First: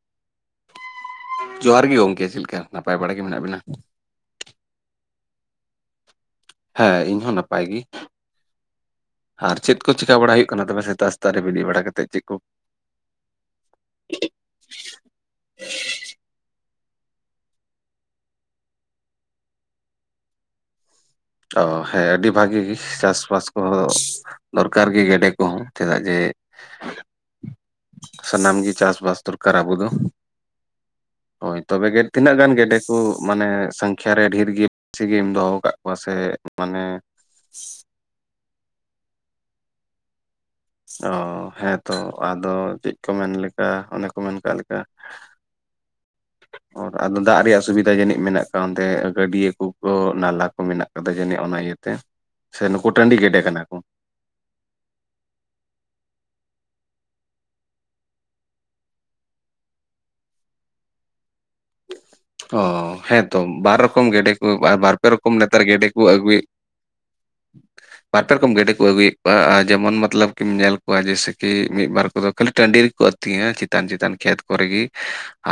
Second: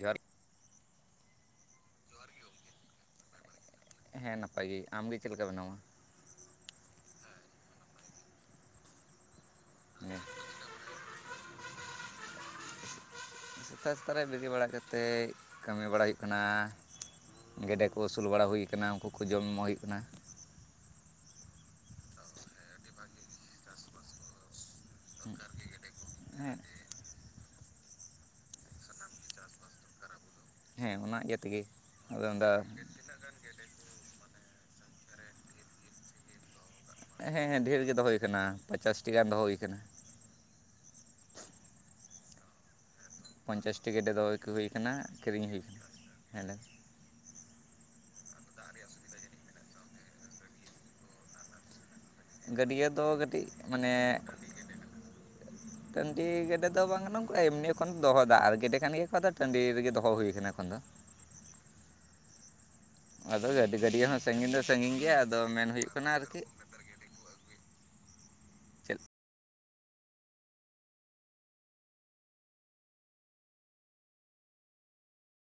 ᱡᱟᱨ ᱡᱚᱦᱟᱨ ᱜᱮ ᱜᱚᱝᱠᱮ ᱪᱮᱫ ᱞᱮᱠᱟ ᱱᱟᱯᱟᱭ ᱵᱟᱲᱟ ᱜᱮ ᱢᱮᱱᱟᱜ ᱵᱤᱱᱟ ᱦᱮᱸ ᱱᱟᱯᱟᱭ ᱜᱮ ᱟᱢ ᱜᱮ ᱪᱮᱫ ᱞᱮᱠᱟ ᱢᱮᱱᱟᱢᱟ ᱦᱮᱸ ᱤᱧ ᱦᱚᱸ ᱱᱟᱯᱟᱭ ᱜᱮ ᱟᱨ ᱪᱮᱫ ᱠᱚ ᱪᱤᱠᱟᱹ ᱵᱟᱲᱟᱭ ᱦᱩᱭᱩᱜ ᱠᱟᱱᱟ ᱛᱚᱵᱮ ᱥᱮᱛᱟᱜ ᱥᱮᱛᱟᱜ ᱨᱮ ᱵᱮᱨᱮᱫ ᱵᱟᱲᱟ ᱠᱟᱛᱮᱫ ᱪᱮᱫ ᱠᱚ ᱥᱮᱛᱟ ᱥᱮᱛᱟᱜ ᱨᱮ ᱵᱮᱨᱮᱫ ᱵᱟᱲᱟ ᱠᱟᱛᱮᱫ ᱠᱟᱹᱢᱤ ᱵᱟᱲᱟᱭ ᱦᱩᱭᱩᱜ ᱠᱟᱱᱟ ᱜᱮᱰᱮ ᱠᱚ ᱟᱹᱥᱩᱞ ᱵᱟᱲᱟ ᱦᱩᱭᱩ ᱠᱟᱱᱟ ᱩᱱᱠᱩ ᱠᱚ ᱡᱚᱢ ᱮᱢᱚᱜ ᱦᱩᱭᱩᱜ ᱠᱟᱱᱟ ᱚ ᱦᱮᱸ ᱟᱹᱰᱤ ᱵᱷᱟᱜᱤ ᱪᱟᱥᱵᱟᱥ ᱠᱚᱦᱚᱸ ᱫᱚᱨᱠᱟᱨ ᱜᱮ ᱜᱮᱰᱮ ᱠᱚᱦᱚᱸ ᱪᱮᱫᱟᱜ ᱡᱮ ᱦᱮᱸ ᱥᱟᱱᱟᱢ ᱜᱮ ᱪᱟᱥᱵᱟᱥ ᱫᱚᱨᱠᱟᱨ ᱟᱵᱚ ᱫᱚ ᱦᱮᱸ ᱚᱱᱟ ᱤᱭᱟᱹ ᱦᱳᱭ ᱛᱮᱜᱮ ᱛᱚᱵᱮ ᱜᱮ ᱟᱫᱚ ᱛᱤᱱᱟᱹᱜ ᱢᱮᱱᱫᱟ ᱜᱟᱱ ᱜᱮᱰᱮ ᱠᱚ ᱢᱟᱱᱮ ᱥᱚᱝᱠᱷᱟ ᱨᱮ ᱰᱷᱮᱨ ᱜᱮ ᱵᱮᱥᱤᱜᱮᱢ ᱫᱚᱦᱚ ᱟᱠᱟᱫ ᱠᱚᱣᱟ ᱥᱮ ᱢᱟᱱᱮ ᱦᱮᱸ ᱰᱷᱮᱨ ᱜᱮ ᱫᱚᱦᱚ ᱦᱩᱭ ᱟᱠᱟᱱᱟ ᱯᱚᱪᱟᱥᱴᱤ ᱜᱟᱱ ᱫᱚᱦᱚ ᱦᱩᱭ ᱟᱠᱟᱱᱟ ᱚ ᱦᱮᱸ ᱛᱚ ᱟᱫᱚ ᱪᱮᱫ ᱠᱚ ᱢᱮᱱ ᱞᱮᱠᱟ ᱯᱚᱧᱪᱟᱥ ᱴᱤ ᱚᱱᱮ ᱜᱮᱰᱮ ᱠᱚ ᱫᱚᱦᱚ ᱢᱮᱱ ᱠᱟᱜ ᱦᱩᱭ ᱞᱮᱠᱟ ᱠᱟᱱᱟ ᱠᱤᱨᱤᱧ ᱦᱩᱭ ᱠᱟᱱᱟ ᱦᱮᱸᱞᱳ ᱟᱫᱚ ᱫᱟᱜ ᱨᱮᱭᱟᱜ ᱥᱩᱵᱤᱫᱷᱟ ᱡᱟᱹᱱᱤᱡ ᱢᱮᱱᱟᱜ ᱛᱟᱢ ᱛᱮ ᱜᱟᱹᱰᱭᱟᱹ ᱠᱚ ᱠᱚ ᱱᱟᱞᱟ ᱠᱚ ᱢᱮᱱᱟᱜ ᱟᱠᱟᱫ ᱠᱟᱫᱟ ᱡᱟᱹᱱᱤᱡ ᱚᱱᱟ ᱤᱭᱟᱹᱛᱮ ᱥᱮ ᱜᱟᱹᱰᱭᱟᱹ ᱱᱩᱠᱩ ᱫᱚ ᱴᱟᱺᱰᱤ ᱜᱮᱰᱮ ᱠᱟᱹᱴᱤᱡ ᱠᱟᱱᱟ ᱠᱚ? ᱢᱟᱱᱮ ᱴᱟᱺᱰᱤ ᱜᱮᱰᱮ ᱫᱚ ᱵᱟᱝ ᱠᱟᱱᱟ ᱱᱩᱝᱠᱩ ᱮᱢᱱᱤ ᱮᱠᱷᱚᱱ ᱫᱚᱦᱚ ᱫᱟᱜ ᱟᱨ ᱜᱮᱰᱮ ᱠᱷᱟᱱ ᱜᱮᱠᱚ ᱴᱟᱸᱰᱤ ᱨᱮᱜᱮ ᱫᱚᱦᱚ ᱦᱩᱭᱟ ᱟᱠᱟᱱᱟ ᱮᱠᱷᱚᱱ ᱫᱚ ᱚ ᱦᱮᱸᱛᱚ ᱟᱫᱚ ᱜᱟᱹᱰᱤ ᱵᱟᱨ ᱜᱟᱹᱰᱭᱟᱹ ᱨᱚᱠᱚᱢ ᱦᱚᱸ ᱜᱮᱰᱮ ᱠᱚ ᱥᱟᱺᱜᱤᱧ ᱫᱚ ᱵᱟᱨ ᱥᱟᱺᱜᱤᱧ ᱯᱮ ᱜᱮᱭᱟ ᱨᱚᱠᱚᱢ ᱟᱫᱚ ᱱᱮᱛᱟᱨ ᱢᱮᱱ ᱜᱮᱰᱮ ᱦᱩᱭᱩᱜ ᱠᱚ ᱠᱟᱱᱟ ᱟᱨᱠᱤ ᱟᱹᱜᱩᱭᱮᱫ ᱵᱟᱨ ᱯᱮ ᱨᱚᱠᱚᱢ ᱜᱮᱰᱮ ᱠᱚ ᱪᱮᱫ ᱟᱹᱜᱩᱭᱮᱫ ᱠᱚᱣᱟ ᱟᱨ ᱡᱮᱢᱚᱱ ᱢᱚᱛᱞᱚᱵ ᱠᱤᱢ ᱧᱮᱞ ᱠᱚᱣᱟ ᱡᱮᱥᱮ ᱠᱤ ᱢᱤᱫᱵᱟᱨ ᱠᱚᱫᱚ ᱠᱷᱟᱹᱞᱤ ᱴᱟᱺᱰᱤ ᱨᱮᱠᱚ ᱟᱹᱛᱤᱧᱟ ᱪᱮᱛᱟᱱ ᱪᱮᱛᱟᱱ ᱠᱷᱮᱛ ᱠᱚᱨᱮ ᱜᱮ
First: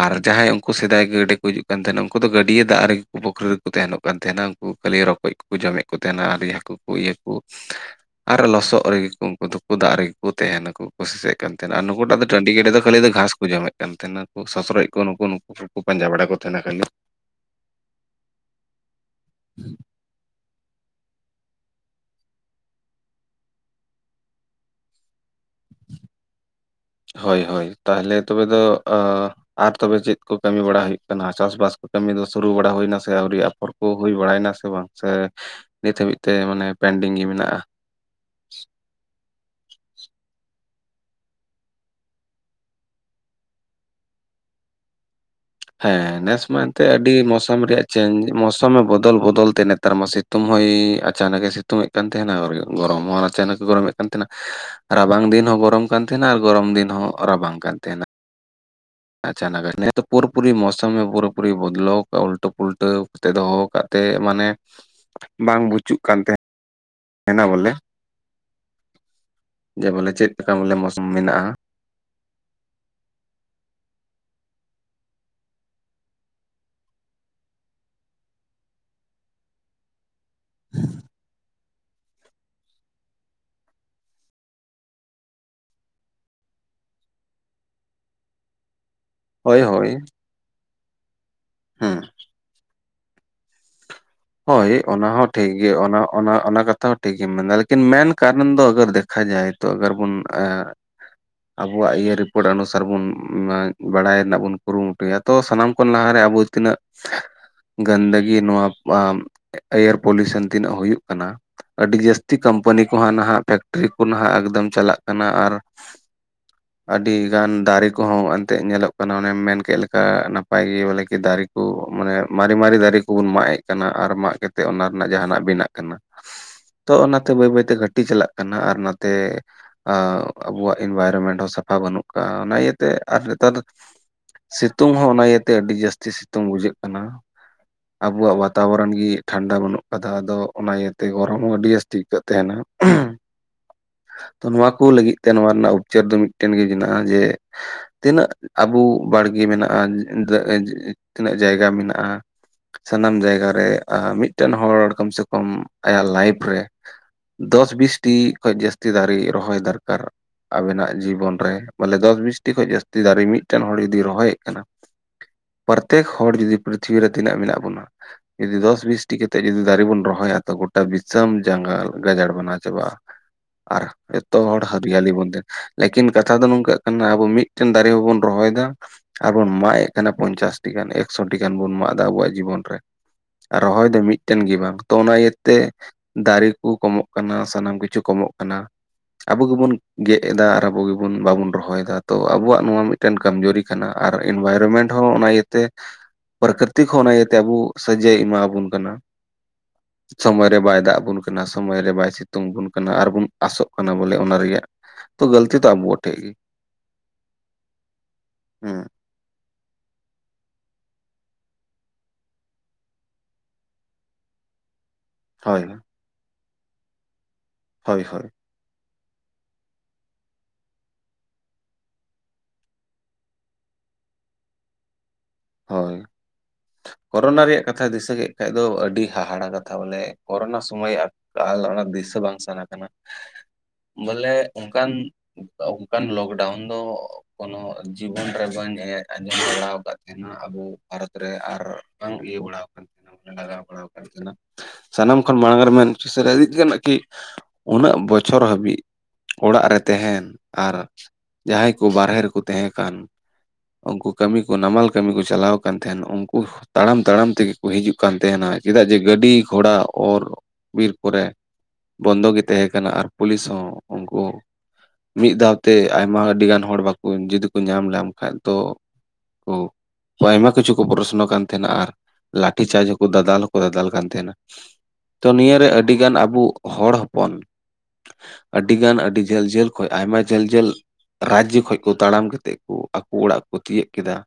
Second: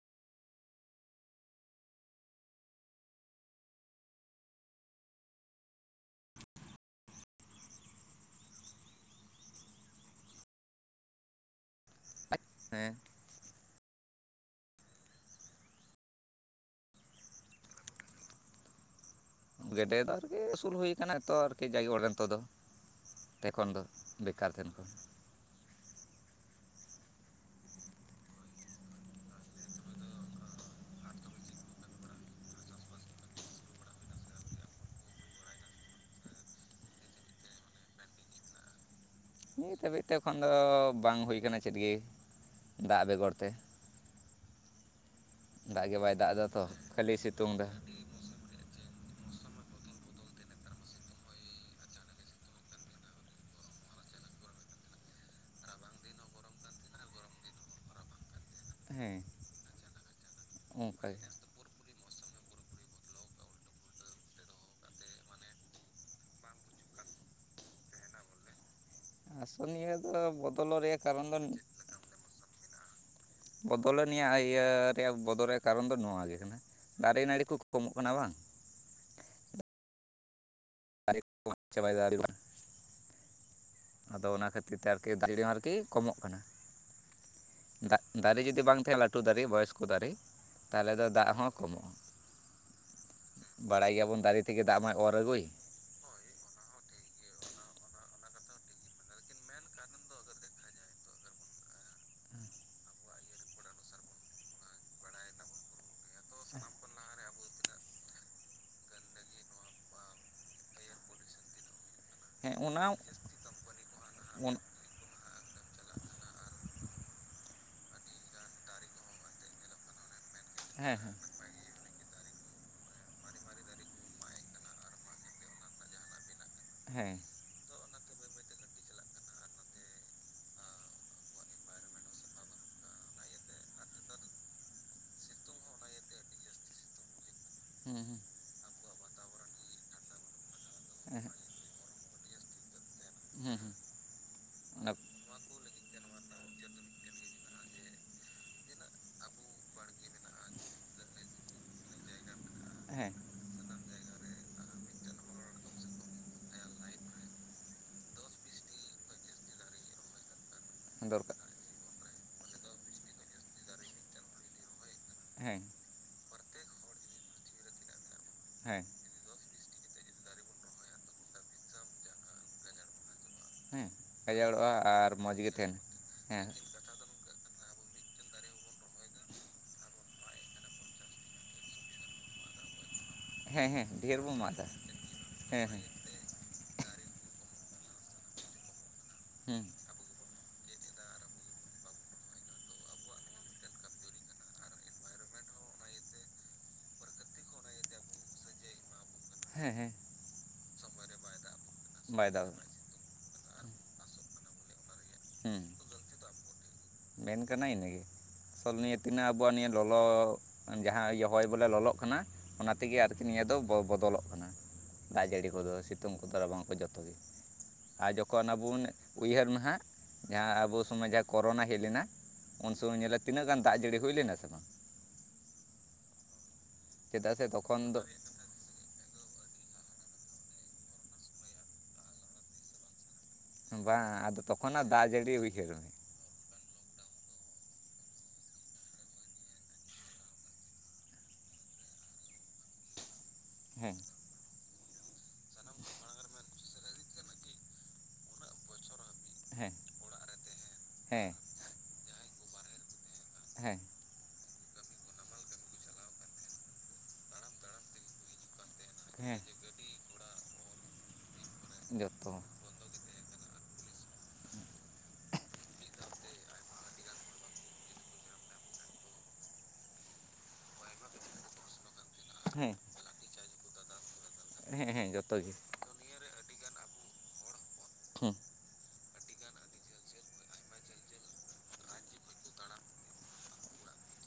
ᱟᱨ ᱡᱟᱦᱟᱸᱭ ᱩᱱᱠᱩ ᱥᱮᱫᱟᱭ ᱜᱮᱰᱤ ᱠᱚ ᱦᱤᱡᱩᱜ ᱠᱟᱱ ᱛᱟᱦᱮᱱᱟ ᱩᱱᱠᱩ ᱫᱚ ᱜᱟᱹᱰᱭᱟᱹ ᱫᱟᱜ ᱨᱮᱜᱮ ᱯᱠᱷᱨᱤ ᱨᱮᱠᱚ ᱛᱟᱦᱮᱱᱚᱜ ᱠᱟᱱ ᱛᱟᱦᱮᱱᱟ ᱩᱱᱠᱩ ᱠᱷᱟᱹᱞᱤ ᱨᱚᱠᱚᱡ ᱠᱚᱠᱚ ᱡᱚᱢᱮᱫ ᱠᱚ ᱛᱟᱦᱮᱱᱟ ᱟᱨ ᱤᱭᱟᱹ ᱦᱟᱠᱩ ᱦᱩᱭ ᱟᱠᱚ [inaudible] ᱟᱨ ᱞᱚᱥᱚᱜ ᱨᱮᱜᱮ ᱠᱚ ᱩᱱᱠᱩ ᱫᱚᱠᱚ ᱫᱟᱜ ᱨᱮᱜᱮ ᱠᱚ ᱛᱟᱦᱮᱸ ᱱᱟᱠᱚ ᱠᱩᱥᱤ ᱥᱮᱫ ᱠᱟᱱ ᱛᱟᱦᱮᱸᱱᱟ ᱟᱨ ᱱᱩᱠᱩ ᱴᱟᱜ ᱫᱚ ᱴᱟᱺᱰᱤ ᱜᱮᱰᱮ ᱫᱚ ᱦᱮᱸ ᱠᱷᱟᱹᱞᱤ ᱫᱚ ᱜᱷᱟᱸᱥ ᱠᱚ ᱡᱚᱢᱮᱫ ᱠᱟᱱ ᱛᱟᱦᱮᱸᱱᱟᱠᱩ ᱥᱚᱥᱨᱚᱡ ᱠᱚ ᱱᱩᱠᱩ ᱱᱩᱠᱩ ᱠᱚᱠᱚ ᱯᱟᱸᱡᱟ ᱵᱟᱲᱟ ᱠᱚ ᱛᱟᱦᱮᱸᱱᱟ ᱠᱷᱟᱹᱞᱤ ᱜᱮᱰᱮ ᱫᱚ ᱟᱨᱠᱤ ᱟᱹᱥᱩᱞ ᱦᱩᱭ ᱟᱠᱟᱱᱟ ᱛᱚ ᱟᱨᱠᱤ ᱡᱟᱜᱮ ᱚᱲ ᱱᱤᱛᱚᱜ ᱫᱚ ᱛᱮᱠᱷᱚᱱ ᱫᱚ ᱵᱮᱠᱟᱨ ᱛᱟᱦᱮᱱ ᱠᱚ ᱦᱳᱭ ᱦᱳᱭ ᱛᱟᱦᱚᱞᱮ ᱛᱚᱵᱮ ᱫᱚ ᱟᱸ ᱟᱨ ᱛᱚᱵᱮ ᱪᱮᱫ ᱠᱚ ᱠᱟᱹᱢᱤ ᱵᱟᱲᱟ ᱦᱩᱭᱩᱜ ᱠᱟᱱᱟ ᱪᱟᱥ ᱵᱟᱥ ᱠᱚ ᱠᱟᱹᱢᱤ ᱫᱚ ᱥᱩᱨᱩ ᱵᱟᱲᱟ ᱦᱩᱭᱮᱱᱟ ᱥᱮ ᱟᱹᱣᱨᱤᱭᱟ ᱦᱚᱲ ᱠᱚ ᱦᱩᱭ ᱵᱟᱲᱟᱭᱮᱱᱟ ᱥᱮ ᱵᱟᱝ ᱥᱮ ᱱᱤᱛ ᱦᱟᱹᱵᱤᱡ ᱛᱮ ᱢᱟᱱᱮ ᱯᱮᱱᱰᱤᱝ ᱜᱮ ᱢᱮᱱᱟᱜ-ᱟ ᱱᱤᱛ ᱫᱷᱟᱹᱵᱤᱡ ᱛᱮ ᱮᱠᱷᱚᱱ ᱫᱚ ᱵᱟᱝ ᱦᱩᱭ ᱟᱠᱟᱱᱟ ᱪᱮᱫ ᱜᱮ ᱫᱟᱜ ᱵᱮᱜᱚᱨ ᱛᱮ ᱫᱟᱜ ᱜᱮ ᱵᱟᱭ ᱦᱮᱸ ᱫᱟᱜ ᱱᱮᱥ ᱮᱫᱟ ᱢᱟ ᱛᱚ ᱮᱱᱛᱮ ᱟᱹᱰᱤ ᱠᱷᱟᱹᱞᱤ ᱥᱤᱛᱩᱝ ᱢᱚᱥᱚᱢ ᱫᱟ ᱨᱮᱭᱟᱜ ᱪᱮᱧᱡ ᱢᱚᱥᱚᱢᱮ ᱵᱚᱫᱚᱞ ᱵᱚᱫᱚᱞ ᱛᱮ ᱱᱮᱛᱟᱨ ᱢᱟ ᱥᱤᱛᱩᱝ ᱦᱚᱸᱭ ᱟᱪᱟᱱᱟᱠᱮ ᱥᱤᱛᱩᱝ ᱮᱫ ᱛᱟᱦᱮᱱᱟ ᱟᱨ ᱜᱚᱨᱚᱢ ᱦᱚᱸ ᱟᱪᱱᱟ ᱮ ᱜᱚᱨᱚᱢᱮᱫ ᱠᱟᱱ ᱛᱟᱦᱮᱱᱟ ᱨᱟᱵᱟᱝ ᱫᱤᱱ ᱦᱚᱸ ᱜᱚᱨᱚᱢ ᱠᱟᱱ ᱛᱟᱦᱮᱱᱟ ᱟᱨ ᱜᱚᱨᱚᱢ ᱫᱤᱱ ᱦᱚᱸ ᱨᱟᱵᱟᱝ ᱠᱟᱱ ᱛᱟᱦᱮᱱᱟ ᱦᱮᱸ ᱯᱩᱨᱟᱹ ᱯᱩᱨᱤ ᱢᱳᱥᱚᱢᱮ ᱚᱱᱠᱟᱜᱮ ᱯᱩᱨᱟᱹ ᱯᱩᱨᱤ ᱵᱚᱫᱞᱳ ᱩᱞᱴ ᱯᱚᱞᱴ ᱠᱟᱛᱮ ᱫᱚᱦᱚ ᱟᱠᱟᱫ ᱛᱮ ᱢᱟᱱᱮ ᱵᱟᱝ ᱵᱩᱪᱩᱜ ᱠᱟᱱ ᱛᱟᱦᱮᱸᱱᱟ ᱵᱚᱞᱮ ᱡᱮ ᱟᱥᱚᱱᱤᱭᱟᱹ ᱵᱚᱞᱮ ᱫᱚ ᱪᱮᱫ ᱞᱮᱠᱟ ᱵᱚᱫᱚᱞ ᱵᱚᱞᱮ ᱨᱮᱭᱟᱜ ᱢᱳᱥᱩᱢ ᱠᱟᱨᱚᱱ ᱫᱚ ᱢᱮᱱᱟᱜᱼᱟ ᱵᱚᱫᱚᱞ ᱱᱤᱭᱟᱹ ᱤᱭᱟᱹ ᱨᱮᱭᱟᱜ ᱵᱚᱫᱚᱞ ᱨᱮᱭᱟᱜ ᱠᱟᱨᱚᱱ ᱫᱚ ᱱᱚᱣᱟ ᱜᱮ ᱠᱟᱱᱟ ᱫᱟᱨᱮ ᱱᱟᱹᱲᱤ ᱠᱚ ᱠᱚᱢᱚᱜ ᱠᱟᱱᱟ ᱵᱟᱝ ᱫᱟᱨᱮ ᱠᱚ ᱢᱟᱜ ᱪᱟᱵᱟᱭᱮᱫᱟ ᱵᱚᱱ ᱟᱫᱚ ᱚᱱᱟ ᱠᱷᱟᱹᱛᱤᱨ ᱛᱮ ᱟᱨᱠᱤ ᱫᱟᱜ ᱡᱟᱹᱲᱤ ᱦᱚᱸ ᱟᱨᱠᱤ ᱠᱚᱢᱚᱜ ᱠᱟᱱᱟ ᱫᱟᱨᱮ ᱡᱩᱫᱤ ᱵᱟᱝ ᱛᱟᱦᱮᱱᱟ ᱞᱟᱹᱴᱩ ᱞᱟᱹᱴᱩ ᱫᱟᱨᱮ ᱦᱳᱭ ᱵᱚᱭᱚᱥᱠᱚ ᱦᱳᱭ ᱫᱟᱨᱮ ᱛᱟᱦᱚᱞᱮ ᱫᱚ ᱫᱟᱜ ᱦᱚᱸ ᱠᱚᱢᱚᱜ-ᱟ ᱦᱩᱸ ᱵᱟᱲᱟᱭ ᱜᱮᱭᱟ ᱵᱚᱱ ᱫᱟᱨᱮ ᱛᱮᱜᱮ ᱦᱳᱭ ᱫᱟᱜ ᱢᱟᱭ ᱚᱱᱟ ᱚᱨ ᱦᱚᱸ ᱟᱹᱜᱩᱭ ᱴᱷᱤᱠ ᱜᱮ ᱚᱱᱟ ᱚᱱᱟ ᱚᱱᱟ ᱠᱟᱛᱷᱟ ᱦᱚᱸ ᱴᱷᱤᱠ ᱜᱮᱢ ᱢᱮᱱᱫᱟ ᱞᱮᱠᱤᱱ ᱢᱮᱱ ᱠᱟᱨᱚᱱ ᱫᱚ ᱟᱜᱟᱨ ᱫᱮᱠᱷᱟ ᱡᱟᱭ ᱛᱚ ᱟᱜᱟᱨ ᱵᱚᱱ ᱮᱸ ᱟᱵᱚᱣᱟᱜ ᱤᱭᱟᱹ ᱨᱤᱯᱳᱨᱴ ᱚᱱᱩᱥᱟᱨ ᱵᱚᱱ ᱵᱟᱲᱟᱭ ᱨᱮᱱᱟᱜ ᱵᱚᱱ ᱠᱩᱨᱩᱢᱩᱴᱩᱭᱟ ᱛᱚ ᱥᱟᱱᱟᱢ ᱠᱷᱚᱱ ᱞᱟᱦᱟ ᱨᱮ ᱟᱵᱚ ᱛᱤᱱᱟᱹᱜ [unintelligible] ᱜᱟᱱᱫᱟᱹᱜᱤ ᱱᱚᱣᱟ ᱮᱭᱟᱨ ᱯᱚᱞᱤᱭᱩᱥᱚᱱ ᱛᱤᱱᱟᱹᱜ ᱦᱩᱭᱩᱜ ᱠᱟᱱᱟ ᱟᱹᱰᱤ ᱡᱟᱹᱥᱛᱤ ᱦᱮᱸ ᱠᱳᱢᱯᱟᱱᱤ ᱠᱚ ᱚᱱᱟ ᱱᱟᱦᱟᱜ ᱯᱷᱮᱠᱴᱨᱤ ᱠᱚ ᱱᱟᱦ ᱮᱠᱫᱚᱢ ᱪᱟᱞᱟᱜ ᱠᱟᱱᱟ ᱟᱨ ᱟᱹᱰᱤ ᱜᱟᱱ ᱫᱟᱨᱮ ᱠᱚᱦᱚᱸ ᱮᱱᱛᱮᱫ ᱧᱮᱞᱚᱜ ᱠᱟᱱᱟ ᱚᱱᱮᱢ ᱢᱮᱱ ᱠᱮᱜ ᱞᱮᱠᱟ ᱱᱟᱯᱟᱭ ᱜᱮ ᱦᱮᱸ ᱵᱚᱞᱮ ᱠᱤ ᱫᱟᱨᱮ ᱠᱚ ᱢᱟᱱᱮ ᱢᱟᱨᱮ ᱢᱟᱨᱮ ᱫᱟᱨᱮ ᱠᱚᱵᱚᱱ ᱢᱟᱜ ᱮᱫ ᱠᱟᱱᱟ ᱟᱨ ᱢᱟᱜ ᱠᱟᱛᱮᱫ ᱚᱱᱟ ᱨᱮᱱᱟᱜ ᱡᱟᱦᱟᱱᱟᱜ ᱵᱮᱱᱟᱜ ᱠᱟᱱᱟ ᱛᱚ ᱦᱮᱸ ᱚᱱᱟ ᱦᱮᱸ ᱛᱮ ᱵᱟᱹᱭ ᱵᱟᱹᱭ ᱛᱮ ᱜᱷᱟᱹᱴᱛᱤ ᱪᱟᱞᱟᱜ ᱠᱟᱱᱟ ᱟᱨ ᱚᱱᱟ ᱛᱮ ᱟᱸ ᱟᱵᱚᱣᱟᱜ ᱤᱱᱵᱷᱟᱨᱚᱢᱮᱱᱴ ᱦᱚᱸ ᱥᱟᱯᱷᱟ ᱵᱟᱹᱱᱩᱜ ᱟᱠᱟᱫᱟ ᱚᱱᱟ ᱤᱭᱟᱹᱛᱮ ᱟᱨ ᱱᱮᱛᱟᱨ ᱫᱚ ᱥᱤᱛᱩᱝ ᱦᱚᱸ ᱚᱱᱟ ᱤᱭᱟᱹᱛᱮ ᱟᱹᱰᱤ ᱡᱟᱹᱥᱛᱤ ᱥᱤᱛᱩᱝ ᱵᱩᱡᱷᱟᱹᱜ ᱠᱟᱱᱟ ᱦᱩᱸ ᱟᱵᱚᱣᱟᱜ ᱵᱟᱛᱟ ᱵᱚᱨᱚᱱ ᱜᱮ ᱴᱷᱟᱱᱰᱟ ᱵᱟᱹᱱᱩᱜ ᱟᱠᱟᱫᱟ ᱟᱫᱚ ᱚᱱᱟ ᱤᱭᱟᱹᱛᱮ ᱦᱩᱸ ᱜᱚᱨᱚᱢ ᱦᱚᱸ ᱟᱹᱰᱤ ᱡᱟᱹᱥᱛᱤ ᱴᱤᱠ ᱠᱚ ᱛᱟᱦᱮᱱᱟ ᱦᱩᱸ ᱛᱚ ᱱᱚᱣᱟ ᱠᱚ ᱚᱱᱟ ᱞᱟᱹᱜᱤᱫ ᱛᱮ ᱱᱚᱣᱟ ᱨᱮᱱᱟᱜ ᱩᱪᱪᱟᱨ ᱫᱚ ᱢᱤᱫᱴᱮᱱ ᱜᱮ ᱢᱮᱱᱟᱜ-ᱟ ᱡᱮ ᱛᱤᱱᱟᱹᱜ ᱟᱵᱚ ᱵᱟᱲᱜᱮ ᱢᱮᱱᱟᱜ-ᱟ [unintelligible] ᱛᱤᱱᱟᱹᱜ ᱡᱟᱭᱜᱟ ᱢᱮᱱᱟᱜ-ᱟ ᱥᱟᱱᱟᱢ ᱦᱮᱸ ᱡᱟᱭᱜᱟ ᱨᱮ ᱢᱤᱫᱴᱮᱱ ᱦᱚᱲ ᱠᱚᱢ ᱥᱮ ᱠᱚᱢ ᱟᱭᱟᱜ ᱞᱟᱭᱤᱯᱷ ᱨᱮ ᱫᱚᱥ ᱵᱤᱥ ᱴᱤ ᱠᱷᱚᱱ ᱡᱟᱹᱥᱛᱤ ᱫᱟᱨᱮ ᱨᱚᱦᱚᱭ ᱫᱚᱨᱠᱟᱨ ᱟᱵᱮᱱᱟᱜ ᱡᱤᱵᱚᱱ ᱫᱚᱨᱠᱟᱨ ᱨᱮ ᱵᱚᱞᱮ ᱫᱚᱥ ᱵᱤᱥᱴᱤ ᱠᱷᱚᱱ ᱡᱟᱹᱥᱛᱤ ᱫᱟᱨᱮ ᱢᱤᱫᱴᱮᱱ ᱦᱚᱲ ᱡᱩᱫᱤ ᱨᱚᱦᱚᱭᱮᱫ ᱠᱟᱱᱟ ᱦᱮᱸ ᱯᱨᱚᱛᱛᱮᱠ ᱦᱚᱲ ᱡᱩᱫᱤ ᱯᱨᱤᱛᱷᱤᱵᱤ ᱨᱮ ᱛᱤᱱᱟᱹᱜ ᱢᱮᱱᱟᱜ ᱵᱚᱱᱟ ᱡᱩᱫᱤ ᱫᱚᱥ ᱦᱮᱸ ᱵᱤᱥᱴᱤ ᱠᱟᱛᱮᱫ ᱡᱩᱫᱤ ᱫᱟᱨᱮ ᱵᱚᱱ ᱨᱚᱦᱚᱭᱟ ᱛᱚ ᱜᱚᱴᱟ ᱫᱤᱥᱚᱢ ᱡᱟᱸᱜᱟᱞ ᱜᱟᱡᱟᱲ ᱵᱮᱱᱟᱣ ᱪᱟᱵᱟᱜ-ᱟ ᱟᱨ ᱦᱮᱸ ᱮᱛᱚ ᱦᱚᱲ ᱜᱟᱡᱟᱲᱚᱜᱼᱟ ᱦᱟᱹᱨᱭᱟᱞᱤ ᱟᱨ ᱢᱚᱡᱽ ᱵᱚᱱᱛᱮ ᱜᱮ ᱛᱟᱦᱮᱱᱟ ᱞᱮᱠᱤᱱ ᱠᱟᱛᱷᱟ ᱦᱮᱸ ᱫᱚ ᱱᱚᱝᱠᱟ ᱟᱵᱚ ᱢᱤᱫᱴᱮᱱ ᱫᱟᱨᱮ ᱦᱚᱸ ᱵᱚᱱ ᱨᱚᱦᱚᱭ ᱮᱫᱟ ᱟᱨ ᱵᱚᱱ ᱢᱟᱜ ᱮᱫ ᱠᱟᱱᱟ ᱯᱚᱧᱪᱟᱥᱴᱤ ᱜᱟᱱ ᱮᱠᱥᱚᱴᱤ ᱜᱟᱱ ᱵᱚᱱ ᱢᱟᱜ ᱮᱫᱟ ᱟᱵᱚᱣᱟᱜ ᱡᱤᱵᱚᱱ ᱨᱮ ᱟᱨ ᱦᱮᱸ ᱦᱮᱸ ᱨᱚᱦᱚᱭ ᱫᱚ ᱰᱷᱮᱨ ᱵᱚᱱ ᱢᱤᱫᱴᱮᱱ ᱮᱢᱟᱜ ᱜᱮ ᱮᱫᱟ ᱵᱟᱝ ᱛᱚ ᱚᱱᱟ ᱤᱭᱟᱹᱛᱮ ᱦᱮᱸ ᱦᱮᱸ ᱫᱟᱨᱮ ᱠᱚ ᱠᱚᱢᱚᱜ ᱠᱟᱱᱟ ᱥᱟᱱᱟᱢ ᱠᱤᱪᱷᱩ ᱠᱚᱢᱚᱜ ᱠᱟᱱᱟ ᱟᱵᱚ ᱦᱮᱸ ᱜᱮᱵᱚᱱ ᱜᱮᱫ ᱮᱫᱟ ᱟᱵᱚ ᱜᱮᱵᱚᱱ ᱵᱟᱵᱚᱱ ᱨᱚᱦᱚᱭ ᱫᱟ ᱛᱚ ᱟᱵᱚᱣᱟᱜ ᱱᱚᱣᱟ ᱢᱤᱫᱴᱮᱱ ᱠᱚᱢᱡᱩᱨᱤ ᱠᱟᱱᱟ ᱟᱨ ᱤᱱᱵᱷᱟᱨᱢᱮᱱᱴ ᱦᱚᱸ ᱚᱱᱟ ᱤᱭᱟᱹᱛᱮ ᱯᱨᱟᱠᱨᱤᱛᱤᱠ ᱦᱚᱸ ᱚᱱᱟ ᱤᱭᱟᱹᱛᱮ ᱟᱵᱚ ᱥᱟᱡᱟᱭ ᱮᱢᱟᱵᱚᱱ ᱠᱟᱱᱟ ᱦᱮᱸ ᱦᱮᱸ ᱥᱚᱢᱚᱭ ᱨᱮ ᱵᱟᱭ ᱫᱟᱜ ᱟᱵᱚᱱ ᱠᱟᱱᱟ ᱥᱚᱢᱚᱭ ᱨᱮ ᱵᱟᱭ ᱥᱤᱛᱩᱝ ᱫᱟᱜ ᱮᱫᱟ ᱵᱚᱱ ᱠᱟᱱᱟ ᱟᱨᱵᱚᱱ ᱟᱥᱚᱜ ᱠᱟᱱᱟ ᱵᱚᱞᱮ ᱚᱱᱟ ᱨᱮᱭᱟᱜ ᱛᱚ ᱜᱟᱹᱞᱛᱤ ᱦᱮᱸ ᱫᱚ ᱟᱵᱚᱣᱟᱜ ᱱᱤᱛᱚᱜ ᱜᱮ ᱢᱮᱱ ᱠᱟᱱᱟ ᱤᱱᱟᱹᱜᱮ ᱟᱥᱚᱞ ᱦᱩᱸ ᱱᱤᱭᱟᱹ ᱛᱤᱱᱟᱹᱜ ᱟᱵᱚᱣᱟᱜ ᱱᱤᱭᱟᱹ ᱞᱚᱞᱚᱻᱻ ᱡᱟᱦᱟᱸ ᱤᱭᱟᱹ ᱦᱚᱭ ᱵᱚᱞᱮ ᱞᱚᱞᱚᱜ ᱠᱟᱱᱟ ᱚᱱᱟ ᱛᱮᱜᱮ ᱟᱨᱠᱤ ᱱᱤᱭᱟᱹ ᱫᱚ ᱵᱚ ᱵᱚᱫᱚᱞᱚᱜ ᱠᱟᱱᱟ ᱫᱟᱜ ᱡᱟᱹᱲᱤ ᱦᱳᱭ ᱠᱚᱫᱚ ᱥᱤᱛᱩᱝ ᱠᱚᱫᱚ ᱨᱟᱵᱟᱝ ᱠᱚ ᱡᱚᱛᱚ ᱜᱮ ᱦᱳᱭ ᱟᱨ ᱦᱳᱭ ᱡᱚᱠᱷᱚᱱ ᱚᱱᱟᱵᱚᱱ ᱩᱭᱦᱟᱹᱨ ᱢᱟᱦᱟᱜ ᱡᱟᱦᱟᱸ ᱟᱵᱚ ᱥᱚᱢᱚᱭ ᱡᱟᱦᱟᱸ ᱠᱳᱨᱳᱱᱟ ᱦᱩᱭᱩᱜ ᱦᱮᱡ ᱞᱮᱱᱟ ᱩᱱ ᱥᱚᱢᱚᱭ ᱧᱮᱞᱟ ᱛᱤᱱᱟᱹᱜ ᱜᱟᱱ ᱫᱟᱜ ᱡᱟᱹᱲᱤ ᱦᱩᱭ ᱞᱮᱱᱟ ᱥᱮ ᱵᱟᱝ ᱦᱳᱭ ᱪᱮᱫᱟᱜ ᱠᱳᱨᱳᱱᱟ ᱥᱮ ᱨᱮᱭᱟᱜ ᱠᱟᱛᱷᱟ ᱛᱚᱠᱷᱚᱱ ᱫᱚ ᱫᱤᱥᱟᱹ ᱵᱟᱠᱷᱟᱡ ᱫᱚ ᱟᱹᱰᱤ ᱦᱟᱦᱟᱲᱟ ᱠᱟᱛᱷᱟ ᱵᱚᱞᱮ ᱠᱳᱨᱳᱱᱟ ᱥᱚᱢᱚᱭ ᱠᱟᱞ ᱚᱱᱟ ᱫᱤᱥᱟᱹ ᱵᱟᱝ ᱥᱟᱱᱟ ᱠᱟᱱᱟ ᱵᱟᱝ ᱵᱚᱞᱮ ᱟᱫᱚ ᱛᱚᱠᱷᱚᱱᱟᱜ ᱚᱱᱠᱟᱱ ᱫᱟᱜ ᱡᱟᱹᱲᱤ ᱩᱭᱦᱟᱹᱨ ᱢᱮ ᱚᱱᱠᱟᱱ ᱞᱚᱜᱽ ᱰᱟᱣᱩᱱ ᱫᱚ ᱠᱚᱱᱚ ᱡᱤᱵᱚᱱ ᱨᱮ ᱵᱟᱹᱧ ᱟᱸᱡᱚᱢ ᱵᱟᱲᱟ ᱟᱠᱟᱫ ᱾ ᱛᱟᱦᱮ ᱱᱟ ᱟᱵᱚ ᱵᱷᱟᱨᱚᱛ ᱨᱮ ᱟᱨ ᱵᱟᱝ ᱤᱭᱟᱹ ᱵᱟᱲ ᱟᱠᱟᱱ ᱛᱟᱦᱮᱱᱟ ᱢᱟᱱᱮ ᱞᱟᱜᱟᱣ ᱵᱟᱲᱟ ᱦᱮᱸ ᱠᱟᱱ ᱛᱟᱦᱮᱱᱟ ᱾ ᱥᱟᱱᱟᱢ ᱠᱷᱚᱱ ᱢᱟᱲᱟᱝ ᱨᱮ ᱢᱮᱱ ᱩᱥᱟᱹᱨᱟ ᱤᱫᱤ ᱜᱟᱱᱚᱜ ᱠᱤ ᱩᱱᱟᱹᱜ ᱵᱚᱪᱷᱚᱨ ᱦᱟᱹᱵᱤᱡ ᱚᱲᱟᱜ ᱦᱮᱸ ᱨᱮ ᱛᱟᱦᱮᱱ ᱟᱨ ᱦᱮᱸ ᱡᱟᱦᱟᱸᱭ ᱠᱚ ᱵᱟᱨᱦᱮ ᱨᱮᱠᱚ ᱛᱟᱦᱮᱸ ᱠᱟᱱ ᱩᱱᱠᱩ ᱠᱟᱹᱢᱤ ᱠᱚ ᱱᱟᱢᱟᱞ ᱠᱟᱹᱢᱤ ᱠᱚ ᱪᱟᱞᱟᱣ ᱟᱠᱟᱱ ᱛᱟᱦᱮᱱ ᱩᱱᱠᱩ ᱛᱟᱲᱟᱢ ᱛᱟᱲᱟᱢ ᱛᱮᱜᱮ ᱠᱚ ᱦᱤᱡᱩᱜ ᱠᱟᱱ ᱛᱟᱦᱮᱱᱟ ᱪᱮᱫᱟᱜ ᱡᱮ ᱜᱟᱹᱰᱤ ᱦᱮᱸ ᱜᱷᱚᱲᱟ ᱚᱨ ᱵᱤᱨ ᱠᱚᱨᱮ ᱦᱮᱸ ᱵᱚᱱᱫᱚ ᱡᱚᱛᱚ ᱜᱮ ᱛᱟᱦᱮᱸ ᱠᱟᱱᱟ ᱟᱨ ᱯᱩᱞᱤᱥ ᱦᱚᱸ ᱩᱱᱠᱩ ᱢᱤᱫ ᱫᱷᱟᱣᱛᱮ ᱟᱭᱢᱟ ᱟᱹᱰᱤ ᱜᱟᱱ ᱦᱚᱲ ᱵᱟᱠᱚ ᱡᱚᱫᱤ ᱠᱚ ᱧᱟᱢ ᱞᱮᱢ ᱠᱷᱟᱱ ᱫᱚ ᱳ ᱟᱭᱢᱟ ᱠᱤᱪᱷᱩ ᱠᱚ ᱯᱚᱨᱚᱥᱱᱚ ᱠᱟᱱ ᱛᱟᱦᱮᱸᱱᱟ ᱟᱨ ᱞᱟᱴᱷᱤ ᱦᱮᱸ ᱪᱟᱪ ᱦᱚᱸᱠᱚ ᱫᱟᱫᱟᱞ ᱦᱚᱸᱠᱚ ᱫᱟᱫᱟᱞ ᱠᱟᱱ ᱛᱟᱦᱮᱱᱟ ᱾ ᱦᱮᱸ ᱦᱮᱸ ᱛᱚ ᱡᱚᱛᱚ ᱜᱮ ᱱᱤᱭᱟᱹᱨᱮ ᱟᱹᱰᱤ ᱜᱟᱱ ᱟᱵᱚ ᱦᱚᱲ ᱦᱚᱯᱚᱱ ᱦᱮᱸ ᱟᱹᱰᱤ ᱜᱟᱱ ᱟᱹᱰᱤ ᱡᱷᱟᱹᱞ ᱡᱷᱟᱹᱞ ᱠᱷᱚᱱ ᱟᱭᱢᱟ ᱡᱷᱟᱹᱞ ᱡᱷᱟᱹᱞ ᱨᱟᱡᱽᱡᱚ ᱠᱷᱚᱡ ᱠᱚ ᱛᱟᱲᱟᱢ ᱠᱟᱛᱮᱫ ᱠᱚ ᱟᱠᱚ ᱚᱲᱟᱜ ᱠᱚ ᱛᱤᱭᱳᱟᱹᱜ ᱠᱮᱫᱟ ᱾